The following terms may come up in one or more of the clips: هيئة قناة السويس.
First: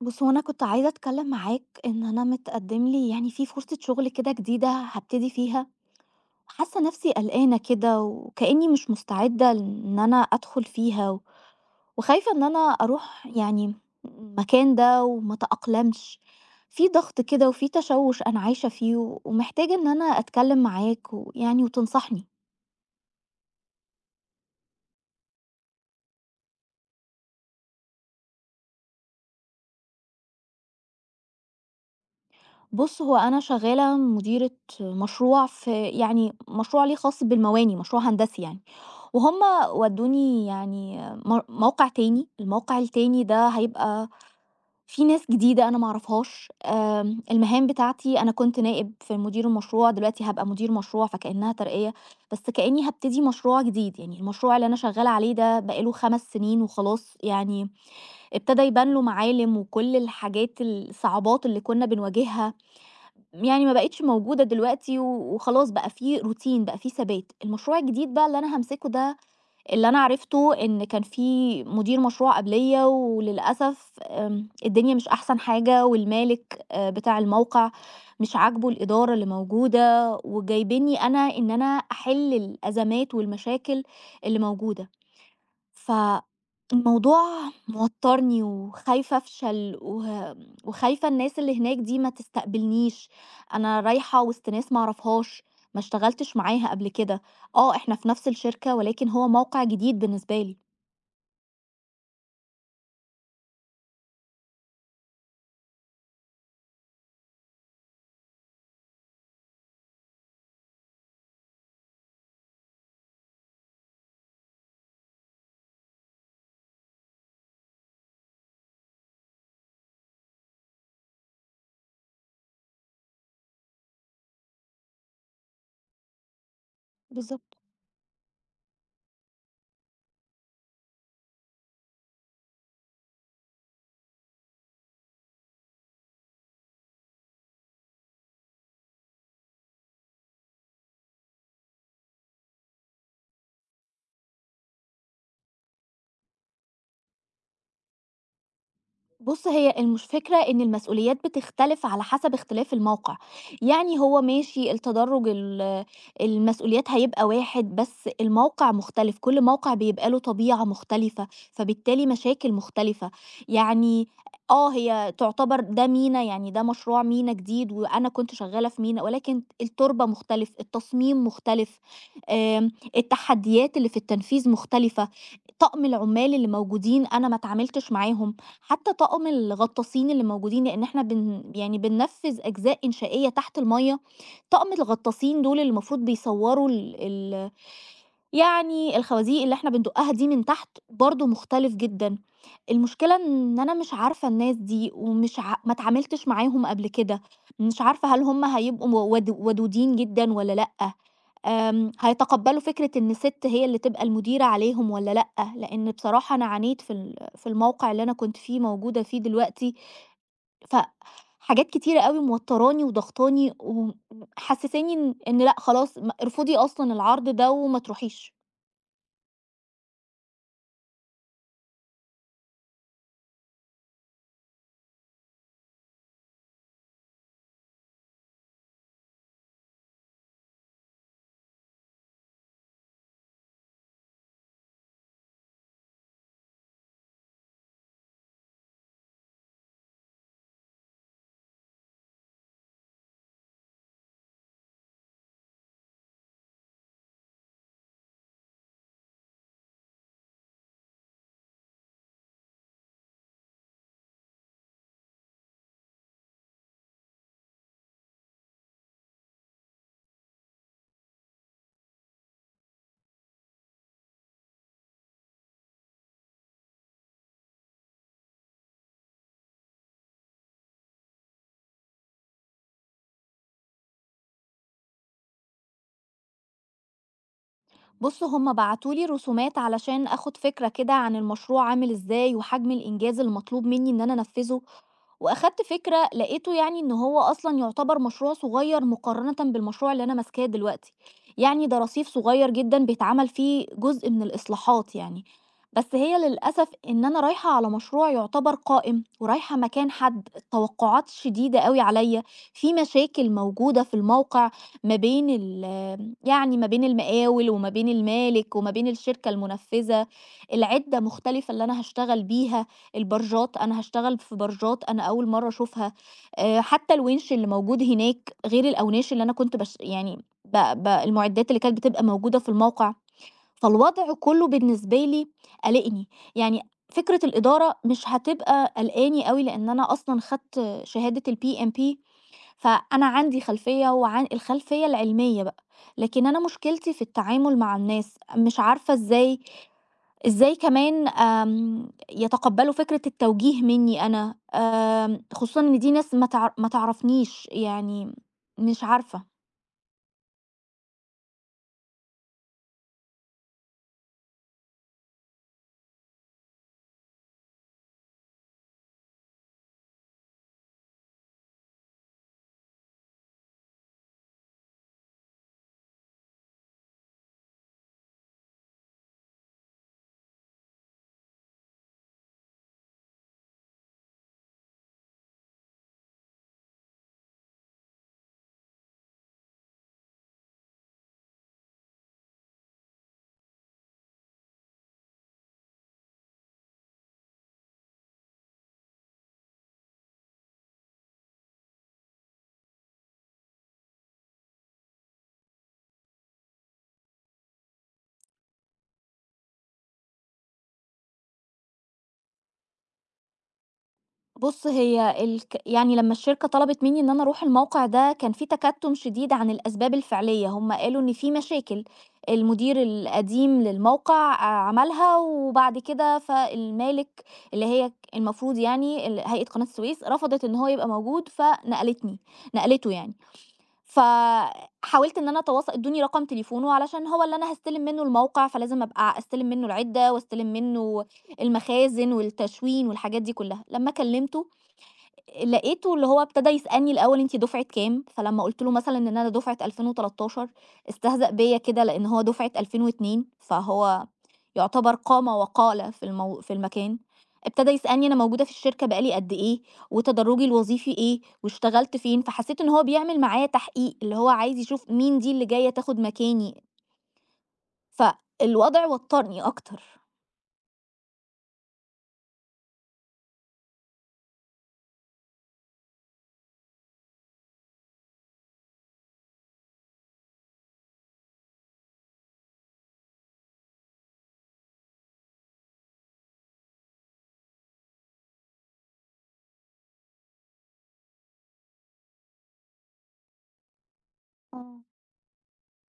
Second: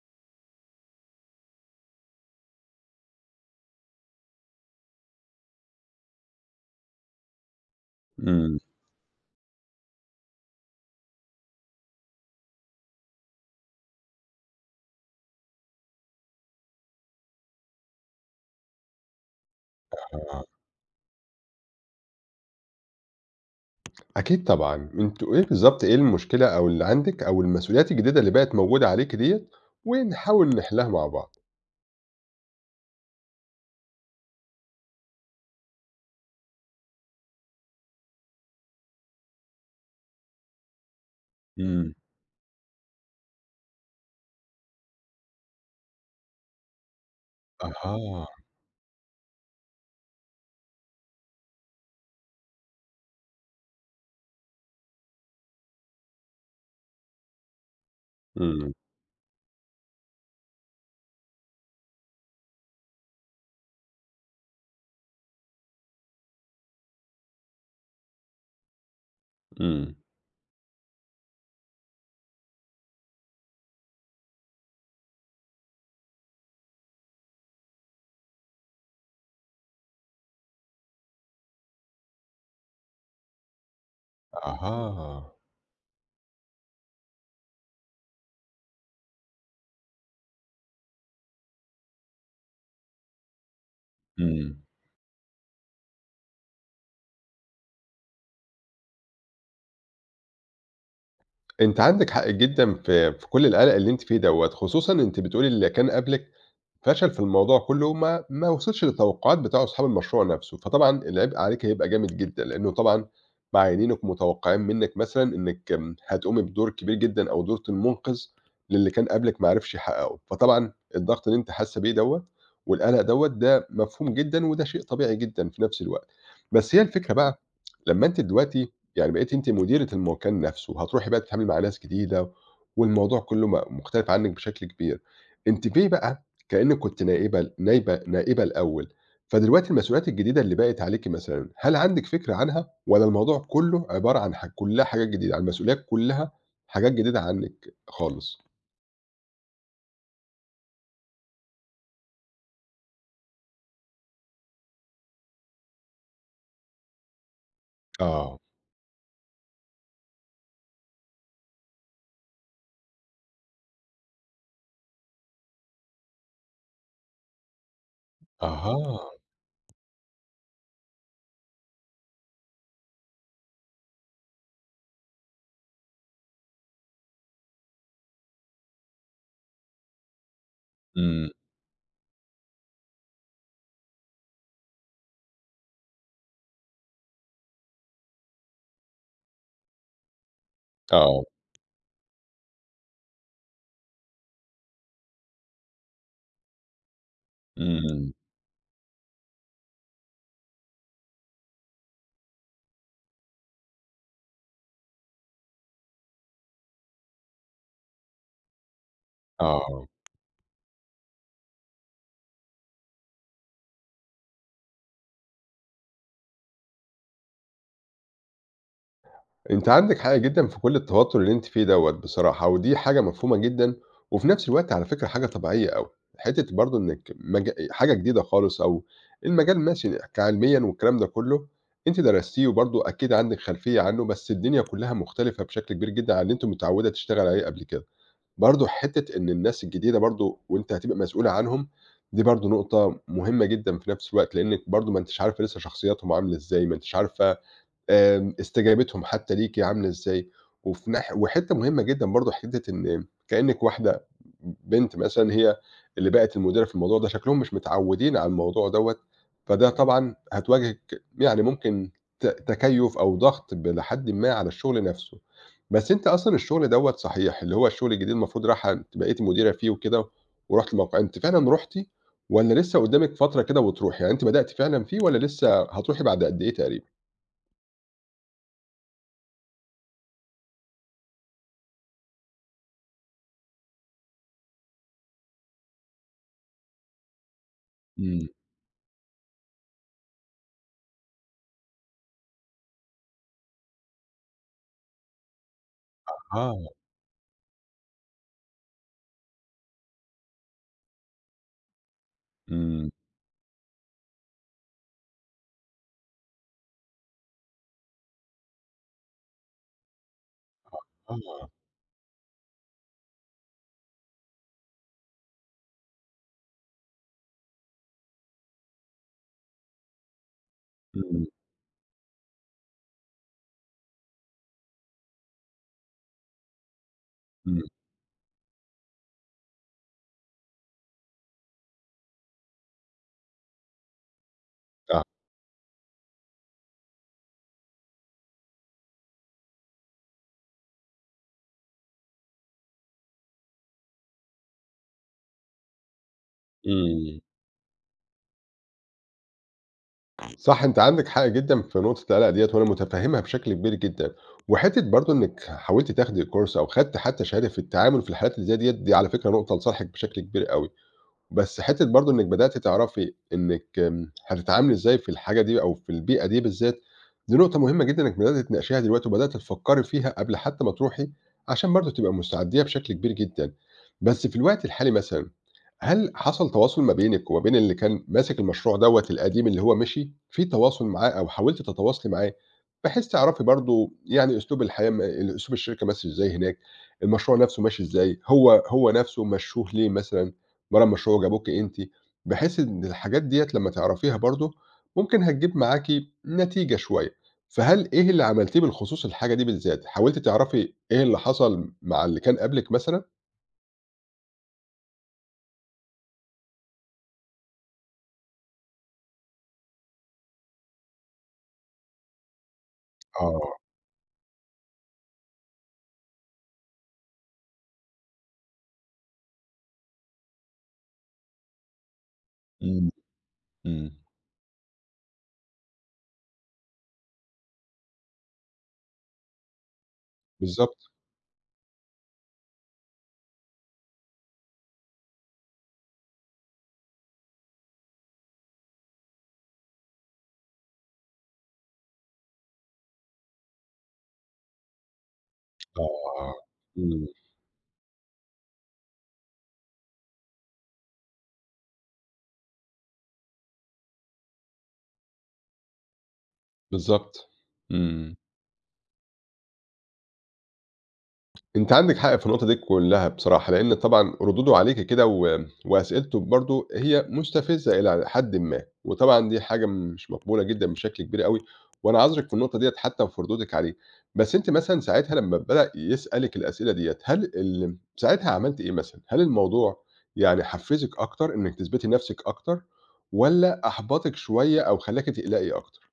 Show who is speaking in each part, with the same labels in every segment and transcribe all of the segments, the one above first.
Speaker 1: بُص، هو أنا كنت عايزة أتكلّم معاك إن أنا متقدّم لي يعني في فرصة شغل كده جديدة هابتدي فيها، حاسّة نَفْسي قلقانة كده
Speaker 2: إمم،
Speaker 1: وكإنّي مش مستعدة إن أنا أدخُل فيها وخايفة إن أنا أروح يعني المكان ده وما أتأقلمش، في ضغط كده وفي تشوُّش أنا عايشة فيه ومحتاجة إن أنا
Speaker 2: طبعًا.
Speaker 1: أتكلّم معاك ويعني وتنصحني.
Speaker 2: أكيد طبعًا، أنتم إيه بالضبط إيه المشكلة أو اللي عندِك أو المسؤوليات الجديدة اللي بقت موجودة عليكِ ديّة، ونحاول نحلها مع بعض.
Speaker 1: بُص، هو أنا شغّالة مديرة مشروع في يعني مشروع ليه خاص بالمواني، مشروع هندسي يعني. وهُم ودّوني يعني موقع
Speaker 2: إمم.
Speaker 1: تاني، الموقع التاني ده هيبقى فيه ناس جديدة أنا ما أعرفهاش، المهام بتاعتي
Speaker 2: أها.
Speaker 1: أنا كنت نائب في مدير المشروع، دلوقتي هابقى مدير مشروع فكأنها ترقية، بس كأني هابتدي مشروع جديد، يعني المشروع اللي أنا شغّالة عليه ده بقى له 5 سنين وخلاص يعني ابتدى
Speaker 2: إمم،
Speaker 1: يبان له معالم وكل الحاجات الصعوبات اللي كُنّا بنواجهها يعني ما بقِتش موجودة دلوقتي وخلاص بقى في روتين بقى في ثبات، المشروع الجديد بقى اللي أنا هامسكه ده اللي
Speaker 2: إمم.
Speaker 1: أنا عرفته إن كان في مدير مشروع قبليّا وللأسف الدنيا مش أحسن حاجة والمالك بتاع الموقع مش عاجبه الإدارة اللي موجودة، وجايبينّي أنا إن أنا أحِل الأزمات والمشاكل اللي موجودة.
Speaker 2: أها.
Speaker 1: فالموضوع موتّرني وخايفة أفشل وخايفة الناس اللي هناك دي ما تستقبلنيش، أنا رايحة وسط
Speaker 2: إمم.
Speaker 1: ناس ما أعرفهاش، ما اشتغلتش معاها قبل كده، آه إحنا في نفس الشركة ولكن هو موقع جديد بالنسبة لي.
Speaker 2: أنتِ عندِك حق جدًا في كل القلق اللي أنتِ فيه دوّة، خصوصًا أنتِ بتقولي اللي كان قبلِك فشل في الموضوع كلّه وما ما وصلش للتوقعات بتاع أصحاب المشروع نَفْسه، فطبعًا العبء عليكِ هيبقى جامد جدًا، لإنه طبعًا معيّنينِك ومتوقعين منِّك مثلًا إنِّك هتقومي بدور كبير جدًا أو دور المُنقذ للي كان قبلِك ما عرفش يحققه، فطبعًا الضغط اللي أنتِ حاسة بيه دوّة والقلق دوّة ده مفهوم جدًا وده شيء طبيعي جدًا في نَفْس الوقت، بس هي الفكرة بقى
Speaker 1: بالضبط.
Speaker 2: لمّا أنتِ دلوقتي يعني بقيتِ أنتِ مديرة المكان نَفْسه، هتروحي بقى تتعاملي مع ناس جديدة والموضوع كلّه مختلف عنِّك بشكل كبير، أنتِ في بقى كإنِّك كنتِ نائبة نائبة الأول، فدلوقتي المسؤوليات الجديدة اللي بقت عليكِ مثلًا، هل عندِك فكرة عنها والّا الموضوع كلّه عبارة عن كلّها حاجات جديدة، يعني المسؤوليات كلّها حاجات جديدة عنِّك خالص؟
Speaker 1: بُص، هي المش فكرة إن المسؤوليات بتختلف على حسب اختلاف الموقع، يعني هو ماشي التدرُّج المسؤوليات هيبقى واحد، بس
Speaker 2: آه،
Speaker 1: الموقع مختلف، كل موقع بيبقى له طبيعة مختلفة، فبالتالي مشاكل مختلفة، يعني آه، هي تعتبر ده مينا، يعني ده مشروع مينا جديد وأنا كنت شغّالة في مينا،
Speaker 2: أها،
Speaker 1: ولكن التُربة مختلف، التصميم مختلف، آمم، التحديات اللي في التنفيذ مختلفة، طقم العُمّال اللي موجودين أنا ما اتعاملتش معاهم. حتى طاقم الغطاسين اللي موجودين لأن إحنا
Speaker 2: إمم،
Speaker 1: يعني بننفّذ أجزاء إنشائية تحت المَيّة، طاقم الغطاسين دول اللي المفروض بيصوّروا ال ال يعني الخوازيق اللي إحنا بندُقّها دي من تحت
Speaker 2: آه،
Speaker 1: برضه مختلف جدًا، المشكلة إن أنا مش عارفة الناس دي ومش ما اتعاملتش معاهم قبل كده، مش
Speaker 2: إمم،
Speaker 1: عارفة هل هُم هيبقوا مو ود ودودين جدًا والّا لأ؟ هيتقبّلوا فكرة إن سِت هي اللي تبقى المديرة عليهم والّا لأ؟ لإن بصراحة أنا عانيت في الموقع اللي أنا كنت فيه موجودة فيه دلوقتي،
Speaker 2: آه.
Speaker 1: فحاجات كتيرة أوي موتّراني وضاغطاني ومحسّساني إن لأ خلاص ارفضي أصلًا العرض ده وما تروحيش.
Speaker 2: أنتِ عندِك حق جدًا في كل التوتر اللي أنتِ فيه دوّة بصراحة، ودي حاجة مفهومة جدًا، وفي نفس الوقت على فكرة حاجة طبيعية أوي، حتّة برضه إنِّك حاجة جديدة خالص أو المجال ماشي كعلميًا والكلام ده كله، أنتِ درستيه وبرضه أكيد عندِك خلفية عنه، بس الدنيا كلّها مختلفة بشكل كبير جدًا عن اللي أنتِ متعوّدة تشتغلي عليه قبل كده. برضه حتّة إن الناس الجديدة برضه وأنتِ هتبقى مسؤولة عنهم، دي برضه نقطة مهمة جدًا في نفس الوقت، لإنِّك برضه ما أنتيش عارفة لسه شخصياتهم عاملة إزاي، ما أنتيش عارفة استجابتهم حتى ليكِ عاملة إزاي، وفي وحتّة مهمة جدًا برضه حتّة إن كإنِّك واحدة بنت مثلًا هي اللي بقت المديرة في الموضوع ده، شكلهم مش متعوّدين على الموضوع دوّة، فده طبعًا هتواجهِك يعني ممكن تكيُّف أو ضغط لحدٍ ما على الشغل نَفْسه. بس أنتِ أصلًا الشغل دوّة صحيح، اللي هو الشغل الجديد المفروض رايحة أنتِ بقيتِ مديرة فيه وكده ورُحتِ الموقع، أنتِ فعلًا رُحتِ والّا لسه قُدّامِك فترة كده وتروحي؟ يعني أنتِ بدأتِ فعلًا فيه والّا لسه هتروحي بعد قد إيه تقريبًا؟
Speaker 1: بُص، هم بعتوا لي رسومات علشان آخُد فكرة كده عن المشروع عامل إزاي وحجم الإنجاز المطلوب منّي إن أنا أنفّذه. وأخدت فكرة لقيته يعني إن هو أصلًا يعتبر مشروع صغير مقارنةً بالمشروع اللي أنا ماسكاه دلوقتي، يعني ده رصيف صغير جدًا بيتعمل فيه جزء من الإصلاحات يعني، بس هي
Speaker 2: آه،
Speaker 1: للأسف إن أنا رايحة على مشروع يعتبر قائم ورايحة مكان حد، التوقعات شديدة أوي عليَّ، في
Speaker 2: إمم،
Speaker 1: مشاكل موجودة في الموقع ما بين ال يعني ما بين المقاول وما بين المالك وما بين الشركة المنفذة، العِدّة
Speaker 2: آه،
Speaker 1: مختلفة اللي أنا هاشتغل بيها. البرجات، أنا هاشتغل في برجات أنا أول مرّة أشوفها، حتى الوِنش اللي موجود هناك غير الأوناش اللي أنا كنت يعني ب ب
Speaker 2: إمم،
Speaker 1: المُعدّات اللي كانت بتبقى موجودة في الموقع، فالوضع كُلّه بالنسبة لي قالقني، يعني فكرة
Speaker 2: إمم،
Speaker 1: الإدارة مش هتبقى قلقاني أوي لإن أنا أصلًا خدت شهادة الPMP فأنا عندي خلفية وعن الخلفية
Speaker 2: صح،
Speaker 1: العلمية بقى، لكن أنا مشكلتي في التعامل مع الناس، مش عارفة إزاي كمان يتقبّلوا فكرة التوجيه منّي أنا، خصوصًا إن دي ناس ما
Speaker 2: إمم،
Speaker 1: تعرفنيش، يعني مش عارفة.
Speaker 2: صح. أنتِ عندِك حق جدًا في نقطة القلق ديّة وأنا متفهّمها بشكل كبير جدًا، وحتّة برضه إنِّك حاولتِ تاخدي كورس أو خدتِ حتى شهادة في التعامل في الحالات اللي زي ديّة، دي على فكرة نقطة لصالحِك بشكل كبير أوي. بس حتّة برضه إنِّك بدأتِ تعرفي إنِّك هتتعاملي إزاي في الحاجة دي أو في البيئة دي بالذات، دي نقطة مهمة جدًا إنِّك بدأتِ تناقشيها دلوقتي وبدأتِ تفكّري فيها قبل حتّى ما تروحي، عشان برضه تبقى مستعدية بشكل كبير جدًا. بس في الوقت الحالي مثلًا، هل حصل تواصل ما بينِك وما بين اللي كان ماسك المشروع دوّة القديم اللي هو مشي، في تواصل معاه أو حاولتِ تتواصلي معاه، بحيث تعرفي برضه يعني أسلوب الحياة أسلوب الشركة ماشي إزاي هناك، المشروع نَفْسه ماشي إزاي، هو نَفْسه مشّوه ليه مثلًا؟ برّه المشروع وجابوكِ أنتِ، بحيث إن الحاجات ديّة لمّا تعرفيها برضه ممكن هتجيب معاكِ نتيجة شوية، فهل إيه اللي عملتيه بالخصوص الحاجة دي بالذات؟ حاولتِ تعرفي إيه اللي حصل مع اللي كان قبلِك مثلًا؟
Speaker 1: بُص، هي يعني لمّا الشركة طلبت منّي إن أنا أروح الموقع ده، كان في تكتُّم شديد عن الأسباب الفعلية، هم قالوا إن في مشاكل المدير
Speaker 2: آه،
Speaker 1: القديم للموقع عملها، وبعد كده فالمالك اللي هي المفروض يعني هيئة قناة السويس رفضت إن هو يبقى موجود،
Speaker 2: إمم،
Speaker 1: نقلته يعني.
Speaker 2: إمم.
Speaker 1: فحاولت إن أنا أتواصل ادّوني رقم تليفونه علشان هو اللي أنا هاستلم منّه الموقع، فلازم أبقى أستلم منّه العِدّة، واستلم
Speaker 2: بالضبط،
Speaker 1: منّه المخازن والتشوين والحاجات دي كلّها. لمّا كلّمته لقيته اللي هو ابتدى يسألني الأول أنتِ دُفعة كام، فلمّا قُلت له مثلًا إن أنا دُفعة 2013 استهزأ بيّا كده لإن هو دُفعة 2002 فهو يعتبر قام وقال
Speaker 2: آه،
Speaker 1: في المكان،
Speaker 2: إمم،
Speaker 1: ابتدى يسألني أنا موجودة في الشركة بقى لي قد إيه، وتدرُّجي الوظيفي إيه، واشتغلت فين، فحسيت إن هو بيعمل معايا تحقيق، اللي هو عايز يشوف مين دي اللي جاية تاخد مكاني،
Speaker 2: بالضبط. إمم.
Speaker 1: فالوضع وتّرني أكتر.
Speaker 2: أنتِ عندِك حق في النقطة دي كلّها بصراحة، لإن طبعًا ردوده عليكِ كده و وأسئلته برضه هي مستفزة إلى حدٍ ما، وطبعًا دي حاجة مش مقبولة جدًا بشكل كبير أوي، وأنا عذرِك في النقطة ديّة حتى وفي ردودِك عليه، بس أنتِ مثلًا ساعتها لمّا بدأ يسألِك الأسئلة ديّة، هل ساعتها عملتِ إيه مثلًا؟ هل الموضوع يعني حفّزِك أكتر إنِّك تثبتي نَفْسِك أكتر، والّا أحبطِك شوية أو
Speaker 1: آه.
Speaker 2: خلّاكِ تقلقي أكتر؟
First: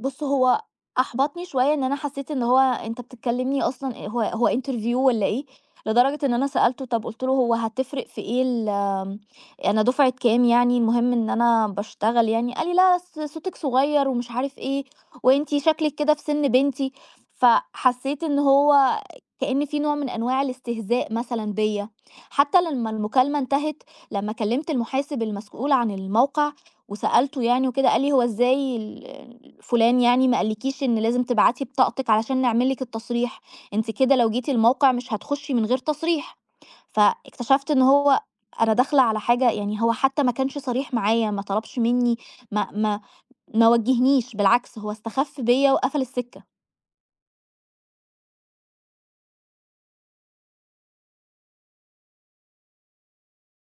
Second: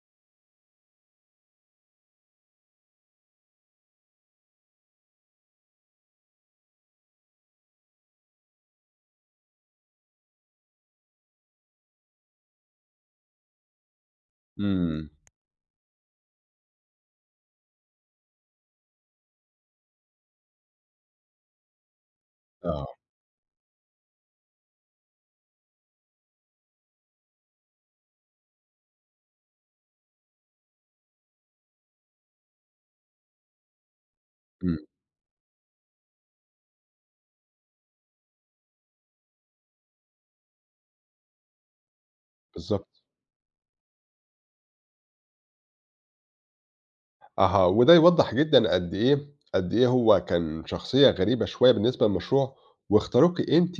Speaker 1: بُص، هو أحبطني شوية إن أنا حسّيت إن هو أنت بتكلّمني أصلًا إيه هو interview والّا إيه؟ لدرجة إن أنا سألته طَب قُلت له: "هو هتفرق في إيه ال آم، أنا دُفعة كام يعني المهم إن أنا باشتغل يعني." قال لي: "لا صوتِك صغيّر ومش عارف إيه،
Speaker 2: إمم،
Speaker 1: وأنتِ شكلِك كده في سِن بنتي." فحسّيت إن هو كإن في نوع من أنواع الاستهزاء مثلًا بيّا، حتى لمّا
Speaker 2: آه،
Speaker 1: المكالمة انتهت، لمّا كلّمت المحاسب المسؤول عن الموقع وسألته يعني وكده قال لي: "هو إزاي ال فلان يعني ما قالكيش إن لازم تبعتي بطاقتِك علشان نعمل لِك التصريح، أنتِ كده لو جيتِ
Speaker 2: إمم،
Speaker 1: الموقع مش هتخشي من غير تصريح." فاكتشفت إن هو أنا داخلة على حاجة يعني هو حتى ما كانش صريح معايا، ما طلبش مني، ما ما
Speaker 2: بالضبط.
Speaker 1: ما وجهنيش، بالعكس هو استخف بيّا وقفل السكة.
Speaker 2: أها، وده يوضّح جدًا قد إيه هو كان شخصية غريبة شوية بالنسبة للمشروع، واختاروكِ أنتِ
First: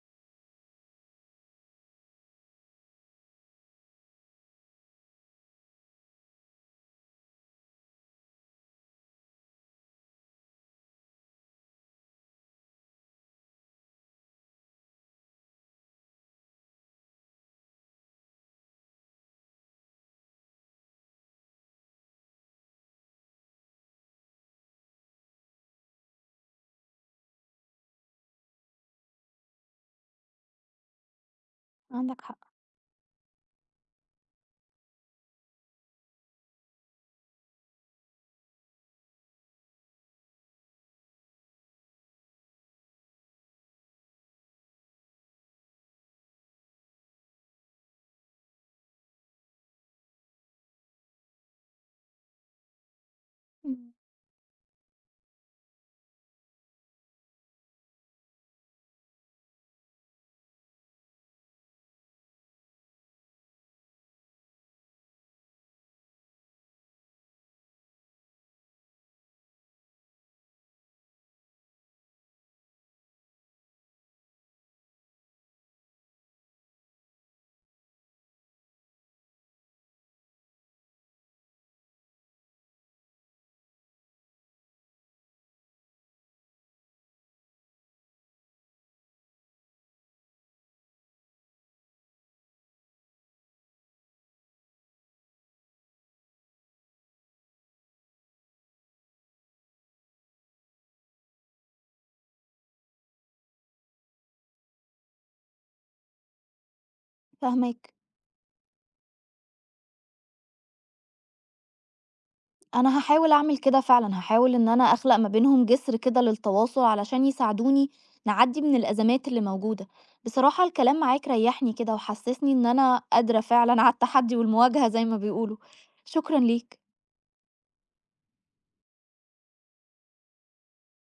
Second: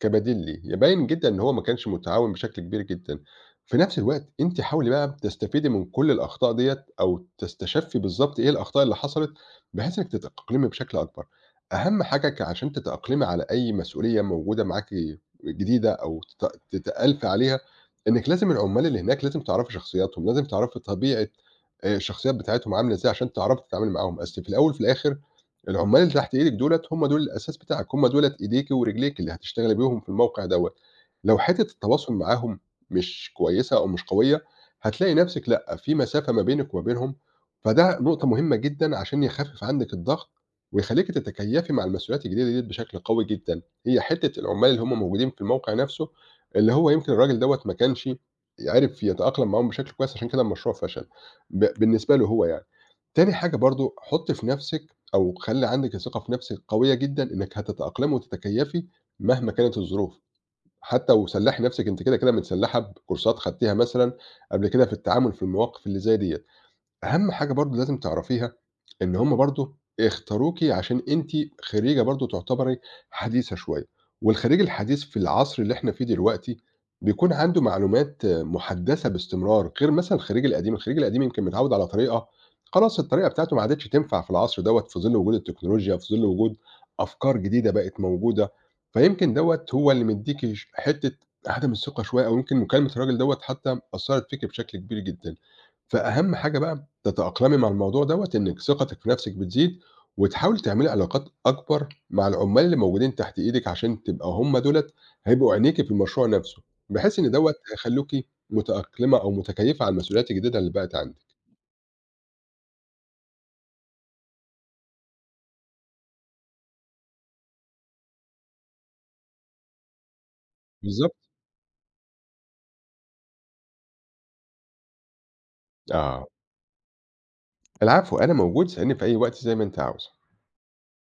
Speaker 2: كبديل ليه، يبين جدًا إن هو ما كانش متعاون بشكل كبير جدًا. في نفس الوقت أنتِ حاولي بقى تستفيدي من كل الأخطاء ديّة، أو تستشفي بالضبط إيه الأخطاء اللي حصلت، بحيث إنِّك تتأقلمي بشكل أكبر. أهم حاجة عشان تتأقلمي على أي مسؤولية موجودة معاكِ جديدة، أو تتألفي عليها، إنِّك لازم العمال اللي هناك لازم تعرفي شخصياتهم، لازم تعرفي طبيعة الشخصيات بتاعتهم عاملة إزاي عشان تعرفي تتعاملي معاهم، أصل في الأول وفي الآخر العمال اللي تحت إيدِك دُولة هم دُول الأساس بتاعِك، هم دُولة إيديكِ ورجليكِ اللي هتشتغلي بيهم في الموقع دوّة، لو حتّة التواصل
Speaker 1: عندك حق،
Speaker 2: معاهم مش كويسة أو مش قوية، هتلاقي نَفْسِك لأ، في مسافة ما بينِك وما بينهم، فده نقطة مهمة جدًا عشان يخفِّف عندِك الضغط ويخلّيكِ تتكيّفي مع المسؤوليات الجديدة ديّة بشكل قوي جدًا، هي حتّة العمال اللي هم موجودين في الموقع نَفْسه، اللي هو يمكن الراجل دوّة ما كانش عرف يتأقلم معاهم بشكل كويس عشان كده المشروع فشل. بالنسبة له هو يعني. تاني حاجة
Speaker 1: إمم.
Speaker 2: برضه حُطّي في نَفْسِك أو خلّي عندِك الثقة في نَفْسِك قوية جدًا إنِّك هتتأقلمي وتتكيّفي مهما كانت الظروف، حتى وسلّحي نَفْسِك أنتِ كده، كده متسلّحة بكورسات خدتيها مثلًا قبل كده في التعامل في المواقف اللي زي ديّة. أهم حاجة برضه لازم تعرفيها، إن هم برضه اختاروكِ عشان أنتِ خريجة برضه تعتبري حديثة شوية، والخريج الحديث في العصر اللي إحنا فيه دلوقتي، بيكون عنده معلومات مُحدثة باستمرار، غير مثلًا الخريج القديم، الخريج القديم يمكن متعوّد على طريقة، خلاص الطريقة بتاعته ما عادتش تنفع في العصر دوّة في ظِل وجود التكنولوجيا، في ظِل وجود أفكار جديدة بقت موجودة، فيمكن دوّة هو اللي مدّيكِ حتّة عدم الثقة شوية أو يمكن مكالمة الراجل دوّة حتى أثّرت فيكِ بشكل كبير جدًا. فأهم حاجة بقى تتأقلمي مع الموضوع دوّة، إنِّك ثقتِك في نَفْسِك بتزيد، وتحاولي تعملي علاقات أكبر مع العُمّال اللي موجودين تحت إيدِك، عشان تبقى هُم دُولة هيبقوا عينيكِ في المشروع نَفْسه، بحيث إن دوّة
Speaker 1: فاهماك.
Speaker 2: هيخلّوكِ متأقلمة أو متكيّفة على المسؤوليات الجديدة اللي بقت عندِك،
Speaker 1: أنا هاحاول أعمل كده فعلًا، هاحاول إن أنا أخلق ما بينهم جسر كده للتواصل علشان يساعدوني نعدّي من الأزمات اللي موجودة. بصراحة الكلام
Speaker 2: بالضبط،
Speaker 1: معاك ريّحني كده وحسّسني إن أنا قادرة فعلًا على التحدي والمواجهة زي ما بيقولوا.
Speaker 2: آه،
Speaker 1: شكرًا ليك.
Speaker 2: العفو، أنا موجود، اسأليني في أي وقت زي ما أنتِ عاوزة.